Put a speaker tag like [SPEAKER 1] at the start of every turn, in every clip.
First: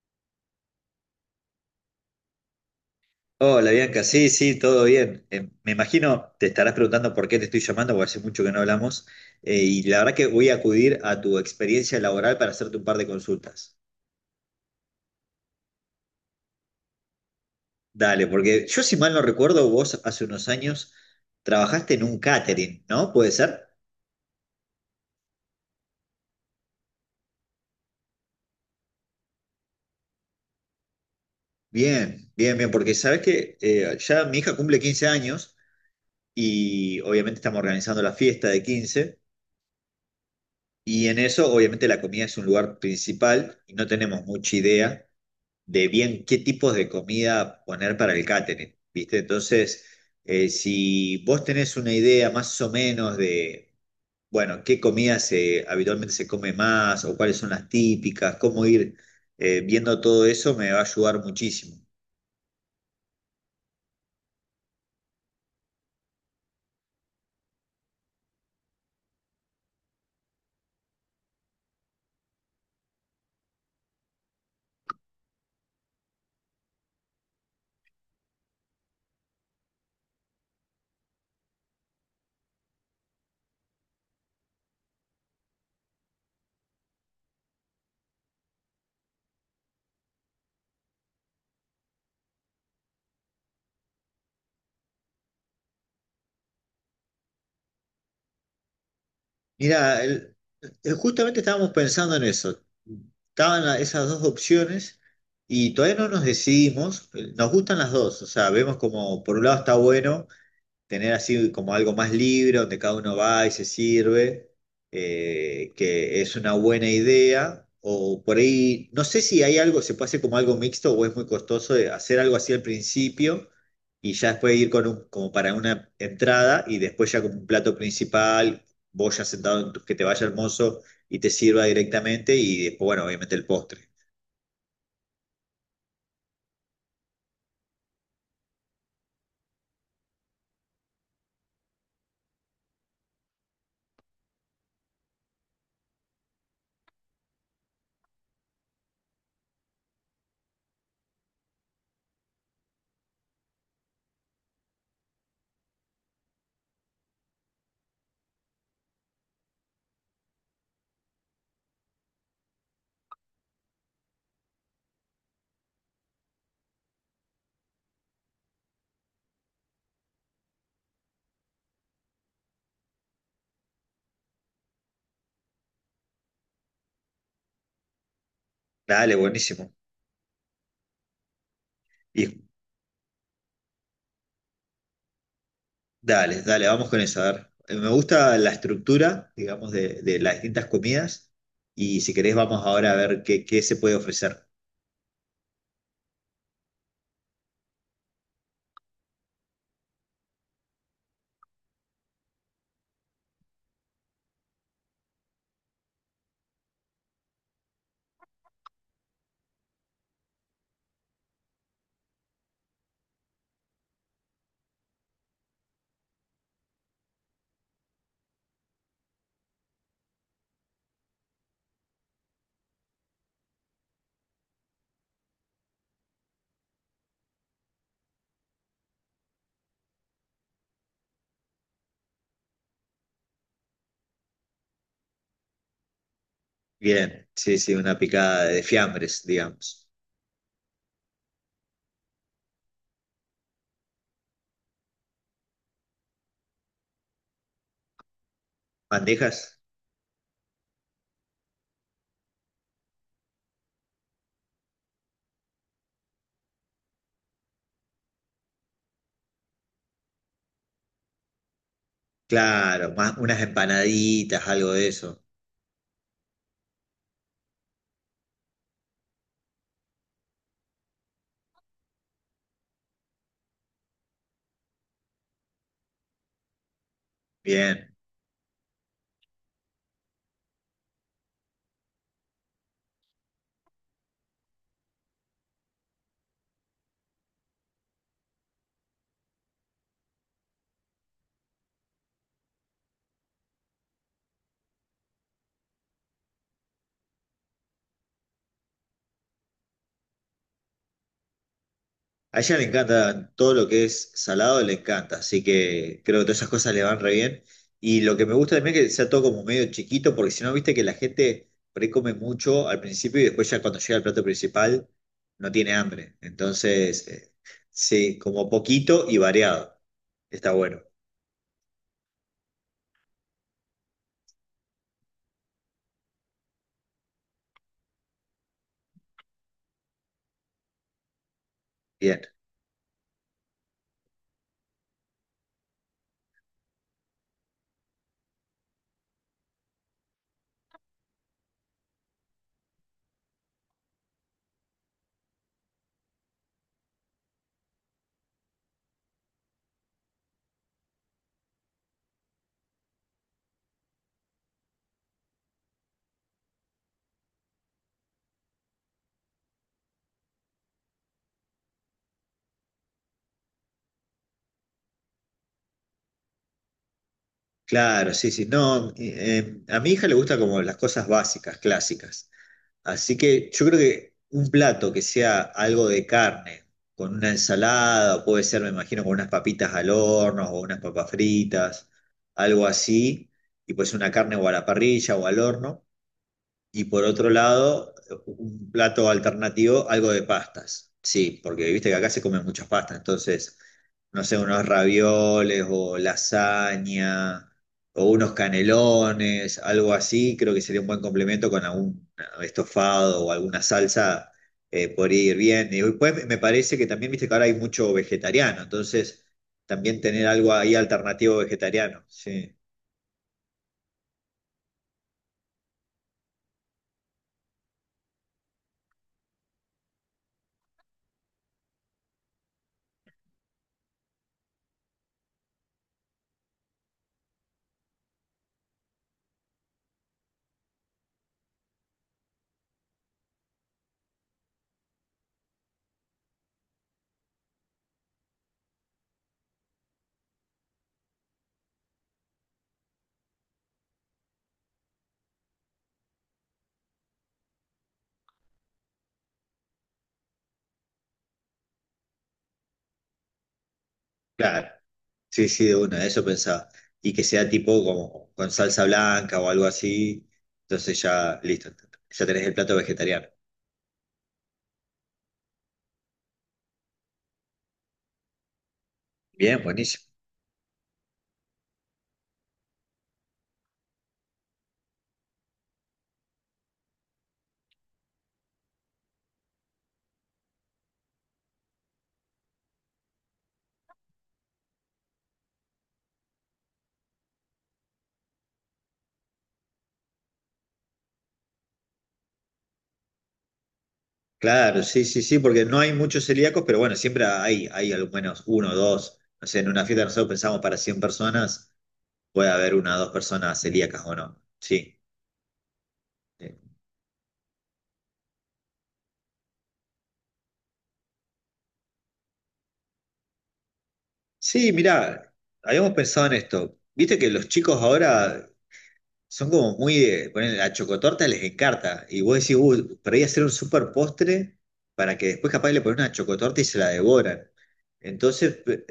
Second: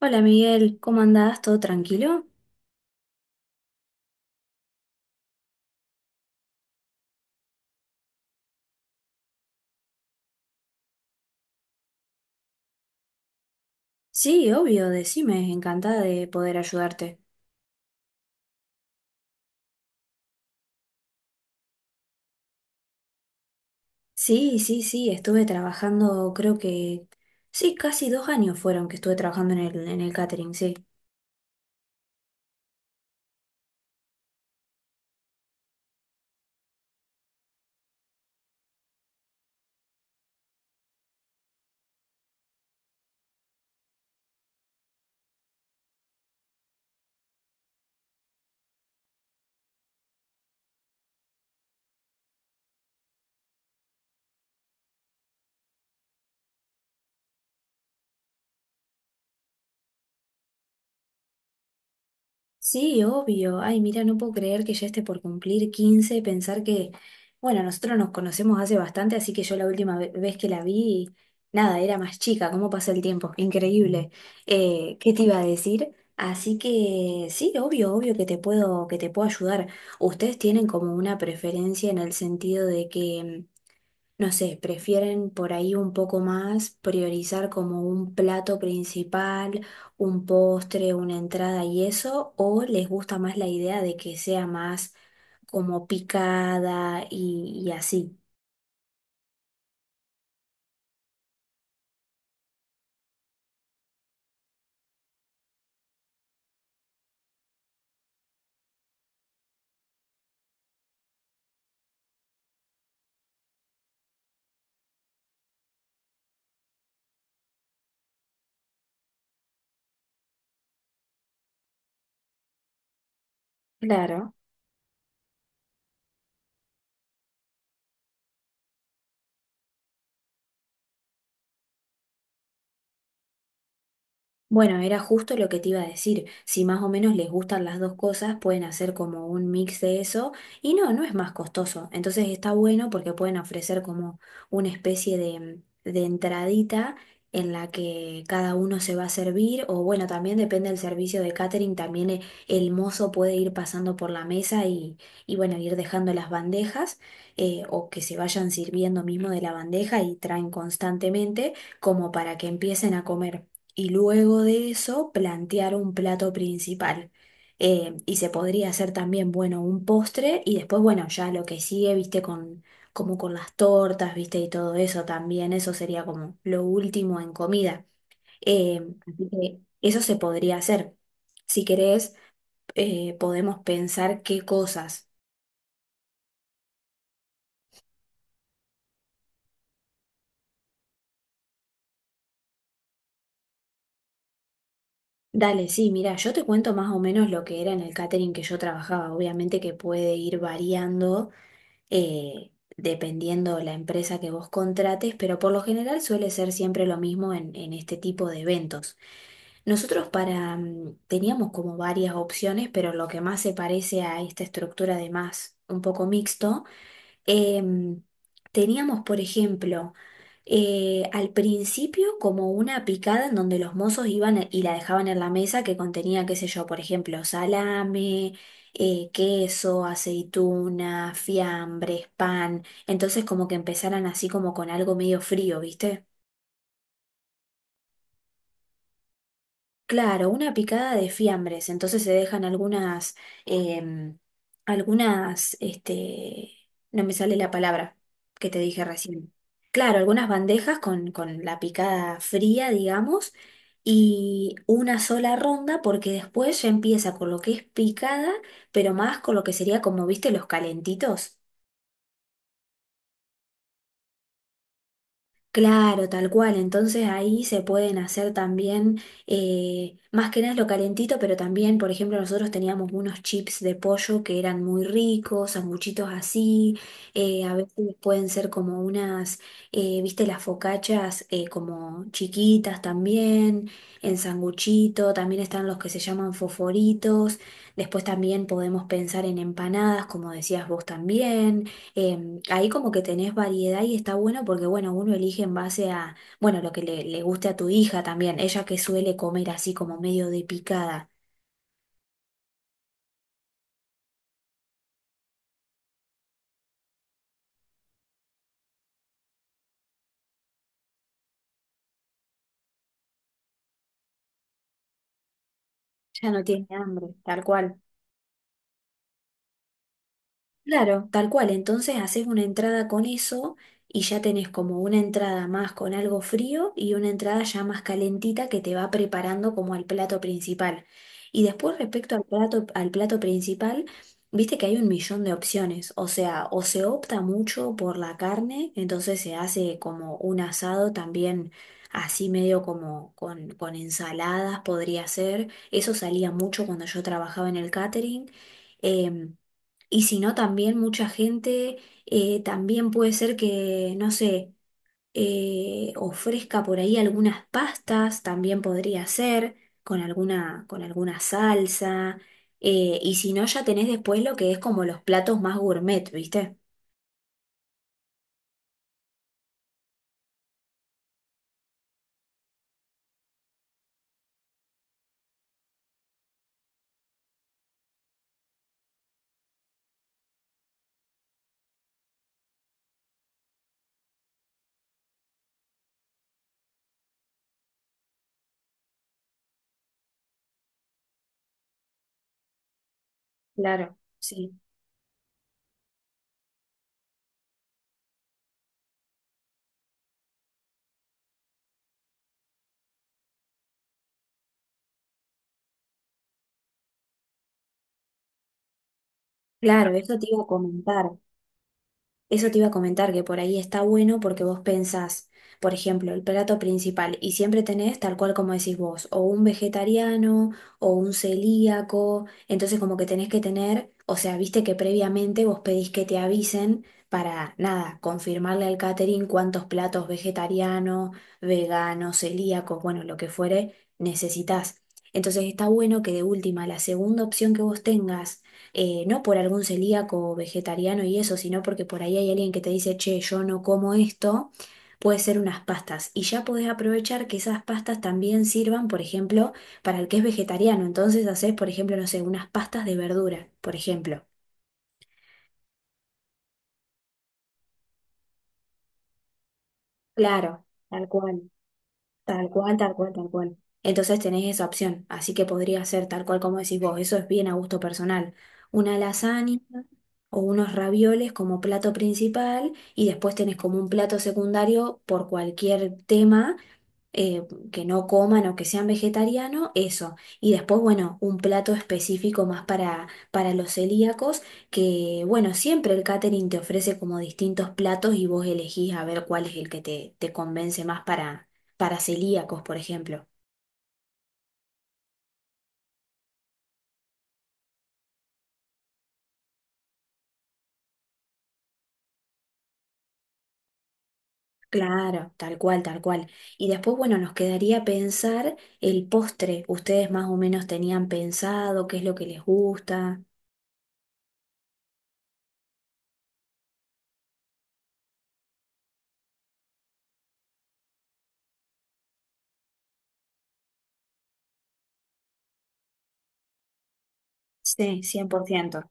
[SPEAKER 1] Hola Miguel, ¿cómo andás? ¿Todo tranquilo?
[SPEAKER 2] Hola Bianca, sí, todo bien. Me imagino te estarás preguntando por qué te estoy llamando, porque hace mucho que no hablamos, y la verdad que voy a acudir a tu experiencia laboral para hacerte un par de consultas.
[SPEAKER 1] Sí, obvio, decime, encantada de poder ayudarte.
[SPEAKER 2] Dale, porque yo, si mal no recuerdo, vos hace unos años trabajaste en un catering, ¿no? ¿Puede ser?
[SPEAKER 1] Sí, sí, sí, estuve trabajando, creo que... Sí, casi 2 años fueron que estuve trabajando en el catering, sí.
[SPEAKER 2] Bien, porque sabes que ya mi hija cumple 15 años y obviamente estamos organizando la fiesta de 15, y en eso obviamente la comida es un lugar principal y no tenemos mucha idea de bien qué tipos de comida poner para el catering, ¿viste? Entonces, si vos tenés una idea más o menos de, bueno, qué comida se, habitualmente se come más, o cuáles son las típicas, cómo ir viendo todo eso, me va a ayudar muchísimo.
[SPEAKER 1] Sí, obvio. Ay, mira, no puedo creer que ya esté por cumplir 15, pensar que, bueno, nosotros nos conocemos hace bastante, así que yo la última vez que la vi, nada, era más chica, cómo pasa el tiempo, increíble. ¿Qué te iba a decir? Así que sí, obvio, obvio que te puedo ayudar. ¿Ustedes tienen como una preferencia en el sentido de que no sé, prefieren por ahí un poco más priorizar como un plato principal, un postre, una entrada y eso, o les gusta más la idea de que sea más como picada y así?
[SPEAKER 2] Mira, justamente estábamos pensando en eso. Estaban esas dos opciones. Y todavía no nos decidimos. Nos gustan las dos, o sea, vemos como por un lado está bueno tener así como algo más libre, donde cada uno va y se sirve, que es una buena idea. O por ahí, no sé si hay algo, se puede hacer como algo mixto, o es muy costoso de hacer algo así al principio, y ya
[SPEAKER 1] Claro.
[SPEAKER 2] después ir con un, como para una entrada, y después ya como un plato principal, vos ya sentado, que te vaya el mozo y te sirva directamente, y después, bueno, obviamente el postre.
[SPEAKER 1] Bueno, era justo lo que te iba a decir. Si más o menos les gustan las dos cosas, pueden hacer como un mix de eso. Y no, no es más costoso. Entonces está bueno porque pueden ofrecer como una especie de entradita en la que cada uno se va a servir. O bueno, también depende del servicio de catering. También el mozo puede ir pasando por la mesa y bueno, ir dejando las bandejas. O que se vayan sirviendo mismo de la bandeja y traen constantemente como para que empiecen a comer y luego de eso plantear un plato principal. Y se podría hacer también, bueno, un postre y después, bueno, ya lo que sigue, viste, como con las tortas, viste, y todo eso también, eso sería como lo último en comida. Eh,
[SPEAKER 2] Dale,
[SPEAKER 1] Así que
[SPEAKER 2] buenísimo.
[SPEAKER 1] eso se podría hacer. Si querés,
[SPEAKER 2] Y
[SPEAKER 1] podemos pensar qué cosas.
[SPEAKER 2] dale, dale, vamos con eso. A ver, me gusta la estructura, digamos, de las distintas comidas. Y si querés, vamos ahora a ver qué, qué se puede ofrecer.
[SPEAKER 1] Dale, sí, mira, yo te cuento más o menos lo que era en el catering que yo trabajaba. Obviamente que puede ir variando, eh, dependiendo la empresa que vos contrates, pero por lo general suele ser siempre lo mismo en este tipo de eventos. Nosotros para, teníamos como varias opciones, pero lo que más se parece a esta estructura de más un poco mixto. Em, Teníamos, por ejemplo, al principio como una picada en donde los mozos iban y la dejaban en la mesa que contenía, qué sé yo, por ejemplo, salame, queso, aceituna, fiambres, pan. Entonces como que empezaran así como con algo medio frío, ¿viste?
[SPEAKER 2] Bien, sí, sí, una picada de fiambres, digamos.
[SPEAKER 1] Claro, una picada de fiambres, entonces se dejan em, algunas, este, no me sale la palabra que te dije recién.
[SPEAKER 2] ¿Bandejas?
[SPEAKER 1] Claro, algunas bandejas con la picada fría, digamos, y una sola ronda porque después ya empieza con lo que es picada, pero más con lo que sería como, viste, los calentitos.
[SPEAKER 2] Claro, más unas empanaditas, algo de eso.
[SPEAKER 1] Claro, tal cual. Entonces ahí se pueden hacer también, más que nada es lo calentito, pero también, por ejemplo, nosotros teníamos unos chips de pollo que eran muy ricos, sanguchitos así, a veces
[SPEAKER 2] Bien.
[SPEAKER 1] pueden ser como unas, viste, las focachas, como chiquitas también, en sanguchito, también están los que se llaman foforitos, después también podemos pensar en empanadas, como decías vos también. Ahí como que tenés variedad y está bueno porque, bueno, uno elige en base a, bueno, lo que le guste a tu hija también, ella que suele comer así como medio de picada,
[SPEAKER 2] A ella le encanta todo lo que es salado, le encanta, así que creo que todas esas cosas le van re bien. Y lo que me gusta también es que sea todo como medio chiquito, porque si no, viste que la gente por ahí come mucho al principio y después, ya cuando llega al plato principal, no tiene hambre.
[SPEAKER 1] ya no tiene hambre,
[SPEAKER 2] Entonces,
[SPEAKER 1] tal cual.
[SPEAKER 2] sí, como poquito y variado. Está bueno.
[SPEAKER 1] Claro, tal cual. Entonces haces una entrada con eso y ya tenés como una entrada más con algo frío y una entrada ya más calentita que te va preparando como al plato principal. Y después respecto
[SPEAKER 2] Bien.
[SPEAKER 1] al plato principal, viste que hay un millón de opciones. O sea, o se opta mucho por la carne, entonces se hace como un asado también así medio como con ensaladas podría ser. Eso salía mucho cuando yo trabajaba en el catering. em, y si no, también mucha gente, también puede ser que, no sé, ofrezca por ahí algunas pastas, también podría ser, con alguna salsa. Y si no, ya tenés después lo que es como los platos más gourmet, ¿viste?
[SPEAKER 2] Claro, sí, sí. No, a mi hija le gusta como las cosas básicas, clásicas. Así que yo creo que un plato que sea algo de carne, con una ensalada, o puede ser, me imagino, con unas papitas al horno o unas papas fritas, algo así, y pues una carne o a la parrilla o al horno. Y por otro lado, un plato alternativo, algo de pastas. Sí, porque viste que acá se comen muchas pastas, entonces,
[SPEAKER 1] Claro,
[SPEAKER 2] no sé,
[SPEAKER 1] sí.
[SPEAKER 2] unos ravioles o lasaña o unos canelones, algo así, creo que sería un buen complemento con algún estofado o alguna salsa, podría ir bien. Y después me parece que también, viste que ahora hay mucho vegetariano, entonces
[SPEAKER 1] Claro,
[SPEAKER 2] también
[SPEAKER 1] eso te
[SPEAKER 2] tener
[SPEAKER 1] iba a
[SPEAKER 2] algo ahí
[SPEAKER 1] comentar.
[SPEAKER 2] alternativo vegetariano,
[SPEAKER 1] Eso
[SPEAKER 2] sí.
[SPEAKER 1] te iba a comentar que por ahí está bueno porque vos pensás, por ejemplo, el plato principal y siempre tenés, tal cual como decís vos, o un vegetariano o un celíaco, entonces como que tenés que tener, o sea, viste que previamente vos pedís que te avisen para, nada, confirmarle al catering cuántos platos vegetarianos, veganos, celíacos, bueno, lo que fuere, necesitas. Entonces está bueno que de última, la segunda opción que vos tengas, no por algún celíaco o vegetariano y eso, sino porque por ahí hay alguien que te dice, che, yo no como esto, puede ser unas pastas. Y ya podés aprovechar que esas pastas también sirvan, por ejemplo, para el que es vegetariano. Entonces haces, por ejemplo, no sé, unas pastas de verdura, por ejemplo.
[SPEAKER 2] Claro. Sí, sí, de una, eso pensaba. Y que sea tipo como con salsa blanca o algo así.
[SPEAKER 1] Claro,
[SPEAKER 2] Entonces
[SPEAKER 1] tal
[SPEAKER 2] ya,
[SPEAKER 1] cual.
[SPEAKER 2] listo, ya tenés
[SPEAKER 1] Tal
[SPEAKER 2] el plato
[SPEAKER 1] cual, tal cual,
[SPEAKER 2] vegetariano.
[SPEAKER 1] tal cual. Entonces tenés esa opción, así que podría ser tal cual como decís vos, eso es bien a gusto personal. Una lasaña
[SPEAKER 2] Bien, buenísimo.
[SPEAKER 1] o unos ravioles como plato principal y después tenés como un plato secundario por cualquier tema, eh, que no coman o que sean vegetarianos, eso. Y después, bueno, un plato específico más para los celíacos, que bueno, siempre el catering te ofrece como distintos platos y vos elegís a ver cuál es el que te convence más para celíacos, por ejemplo.
[SPEAKER 2] Claro, sí, sí, sí, porque no hay muchos celíacos, pero bueno, siempre hay, hay al menos uno o dos. No sé, en una fiesta nosotros pensamos para 100 personas, puede haber una o dos personas celíacas o no. Sí.
[SPEAKER 1] Claro, tal cual, tal cual.
[SPEAKER 2] eh,
[SPEAKER 1] Y después, bueno, nos quedaría pensar el postre. ¿Ustedes más o menos tenían pensado qué es lo que les gusta?
[SPEAKER 2] Sí, mirá, habíamos pensado en esto. Viste que los chicos ahora son como muy de, ponen, la chocotorta les encanta. Y vos decís, uy, a hacer un super postre para que después capaz le ponen una chocotorta y se la devoran.
[SPEAKER 1] Sí, cien por
[SPEAKER 2] Entonces,
[SPEAKER 1] ciento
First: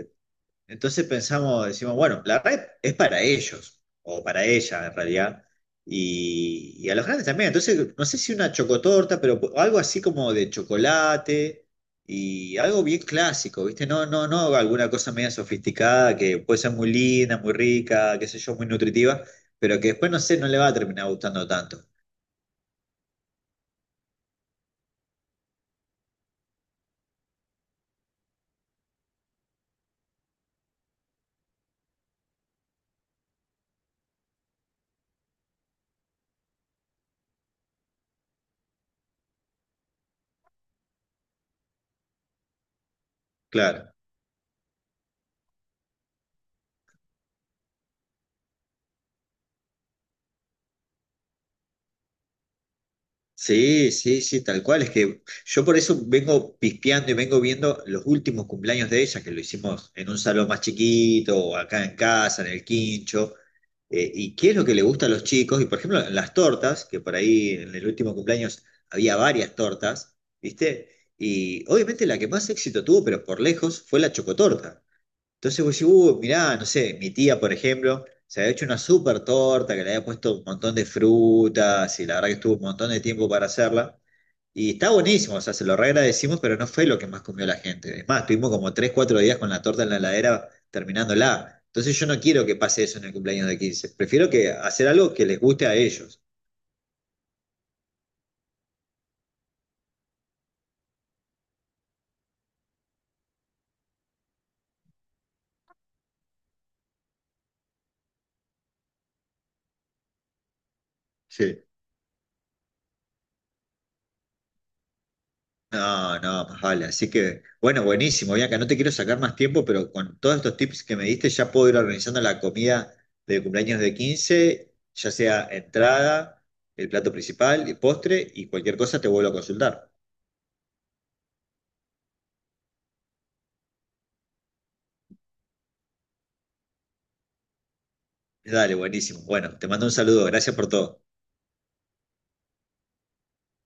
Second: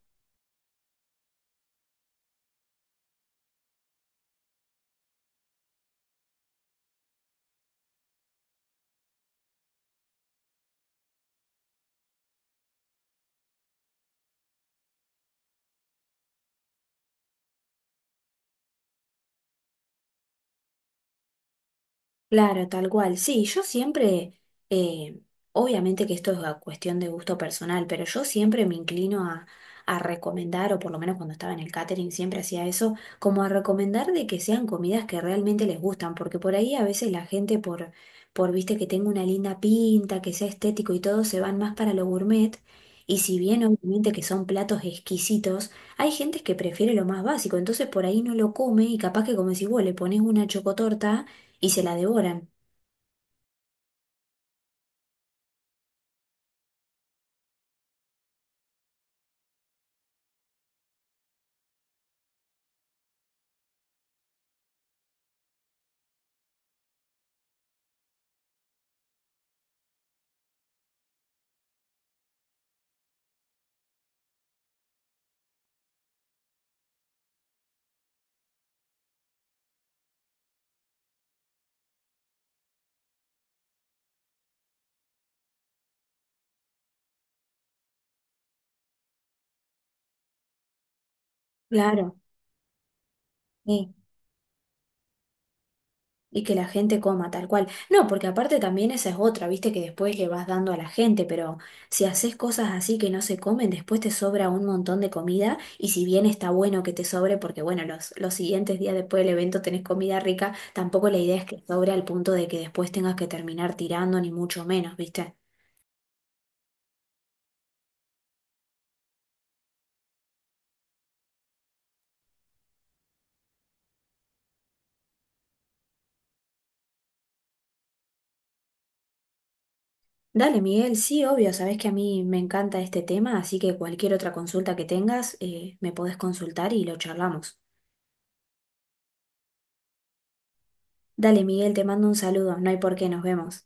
[SPEAKER 2] entonces pensamos, decimos, bueno, la red es para ellos, o para ella en realidad, y a los grandes también. Entonces, no sé si una chocotorta, pero algo así como de chocolate y algo bien clásico, ¿viste? No, alguna cosa media sofisticada que puede ser muy linda, muy rica, qué sé yo, muy nutritiva, pero que después, no sé, no le va a terminar gustando tanto.
[SPEAKER 1] Claro, tal cual. Sí, yo siempre, eh, obviamente que esto es a cuestión de gusto personal, pero yo siempre me inclino a recomendar, o por lo menos cuando estaba en el catering siempre hacía eso, como a recomendar de que sean comidas que realmente les gustan, porque por ahí a veces la gente por viste que tenga una linda pinta, que sea estético y todo, se van más para lo gourmet. Y si bien
[SPEAKER 2] Claro.
[SPEAKER 1] obviamente que son platos exquisitos, hay gente que prefiere lo más básico, entonces por ahí no lo come y capaz que como si vos le pones una chocotorta y se la devoran.
[SPEAKER 2] Sí, sí, sí, tal cual. Es que yo por eso vengo pispeando y vengo viendo los últimos cumpleaños de ella, que lo hicimos en un salón más chiquito, o acá en casa, en el quincho. Y qué es lo que le gusta a los chicos. Y por ejemplo, las tortas, que por ahí en el último cumpleaños había varias tortas, ¿viste? Y obviamente la que más éxito tuvo, pero por lejos, fue la chocotorta. Entonces vos decís, mirá, no sé, mi tía, por ejemplo, se había hecho una súper torta que le había puesto un montón de frutas, y la verdad que estuvo un montón de tiempo para hacerla. Y está buenísimo, o sea, se lo reagradecimos, pero no fue lo que más comió la gente. Es más, tuvimos como 3 4 días con la torta en la heladera terminándola. Entonces yo
[SPEAKER 1] Claro,
[SPEAKER 2] no quiero que pase eso en el cumpleaños de 15.
[SPEAKER 1] sí.
[SPEAKER 2] Prefiero que hacer algo que les guste a ellos.
[SPEAKER 1] Y que la gente coma tal cual. No, porque aparte también esa es otra, viste que después le vas dando a la gente, pero si haces cosas así que no se comen, después te sobra un montón de comida y si bien está bueno que te sobre, porque bueno, los siguientes días después del evento tenés comida rica, tampoco la idea es que
[SPEAKER 2] Sí.
[SPEAKER 1] sobre al punto de que después tengas que terminar tirando, ni mucho menos, viste.
[SPEAKER 2] No, no, más vale. Así que, bueno, buenísimo, Bianca. No te quiero sacar más tiempo, pero con todos estos tips que me diste, ya puedo ir organizando la comida de cumpleaños de 15. Ya sea entrada, el plato principal, el postre, y cualquier cosa te vuelvo a consultar.
[SPEAKER 1] Dale, Miguel, sí, obvio, sabés que a mí me encanta este tema, así que cualquier otra consulta que tengas, me podés consultar y lo charlamos.
[SPEAKER 2] Dale, buenísimo. Bueno, te mando un saludo. Gracias por todo.
[SPEAKER 1] Dale, Miguel, te mando un saludo. No hay por qué, nos vemos.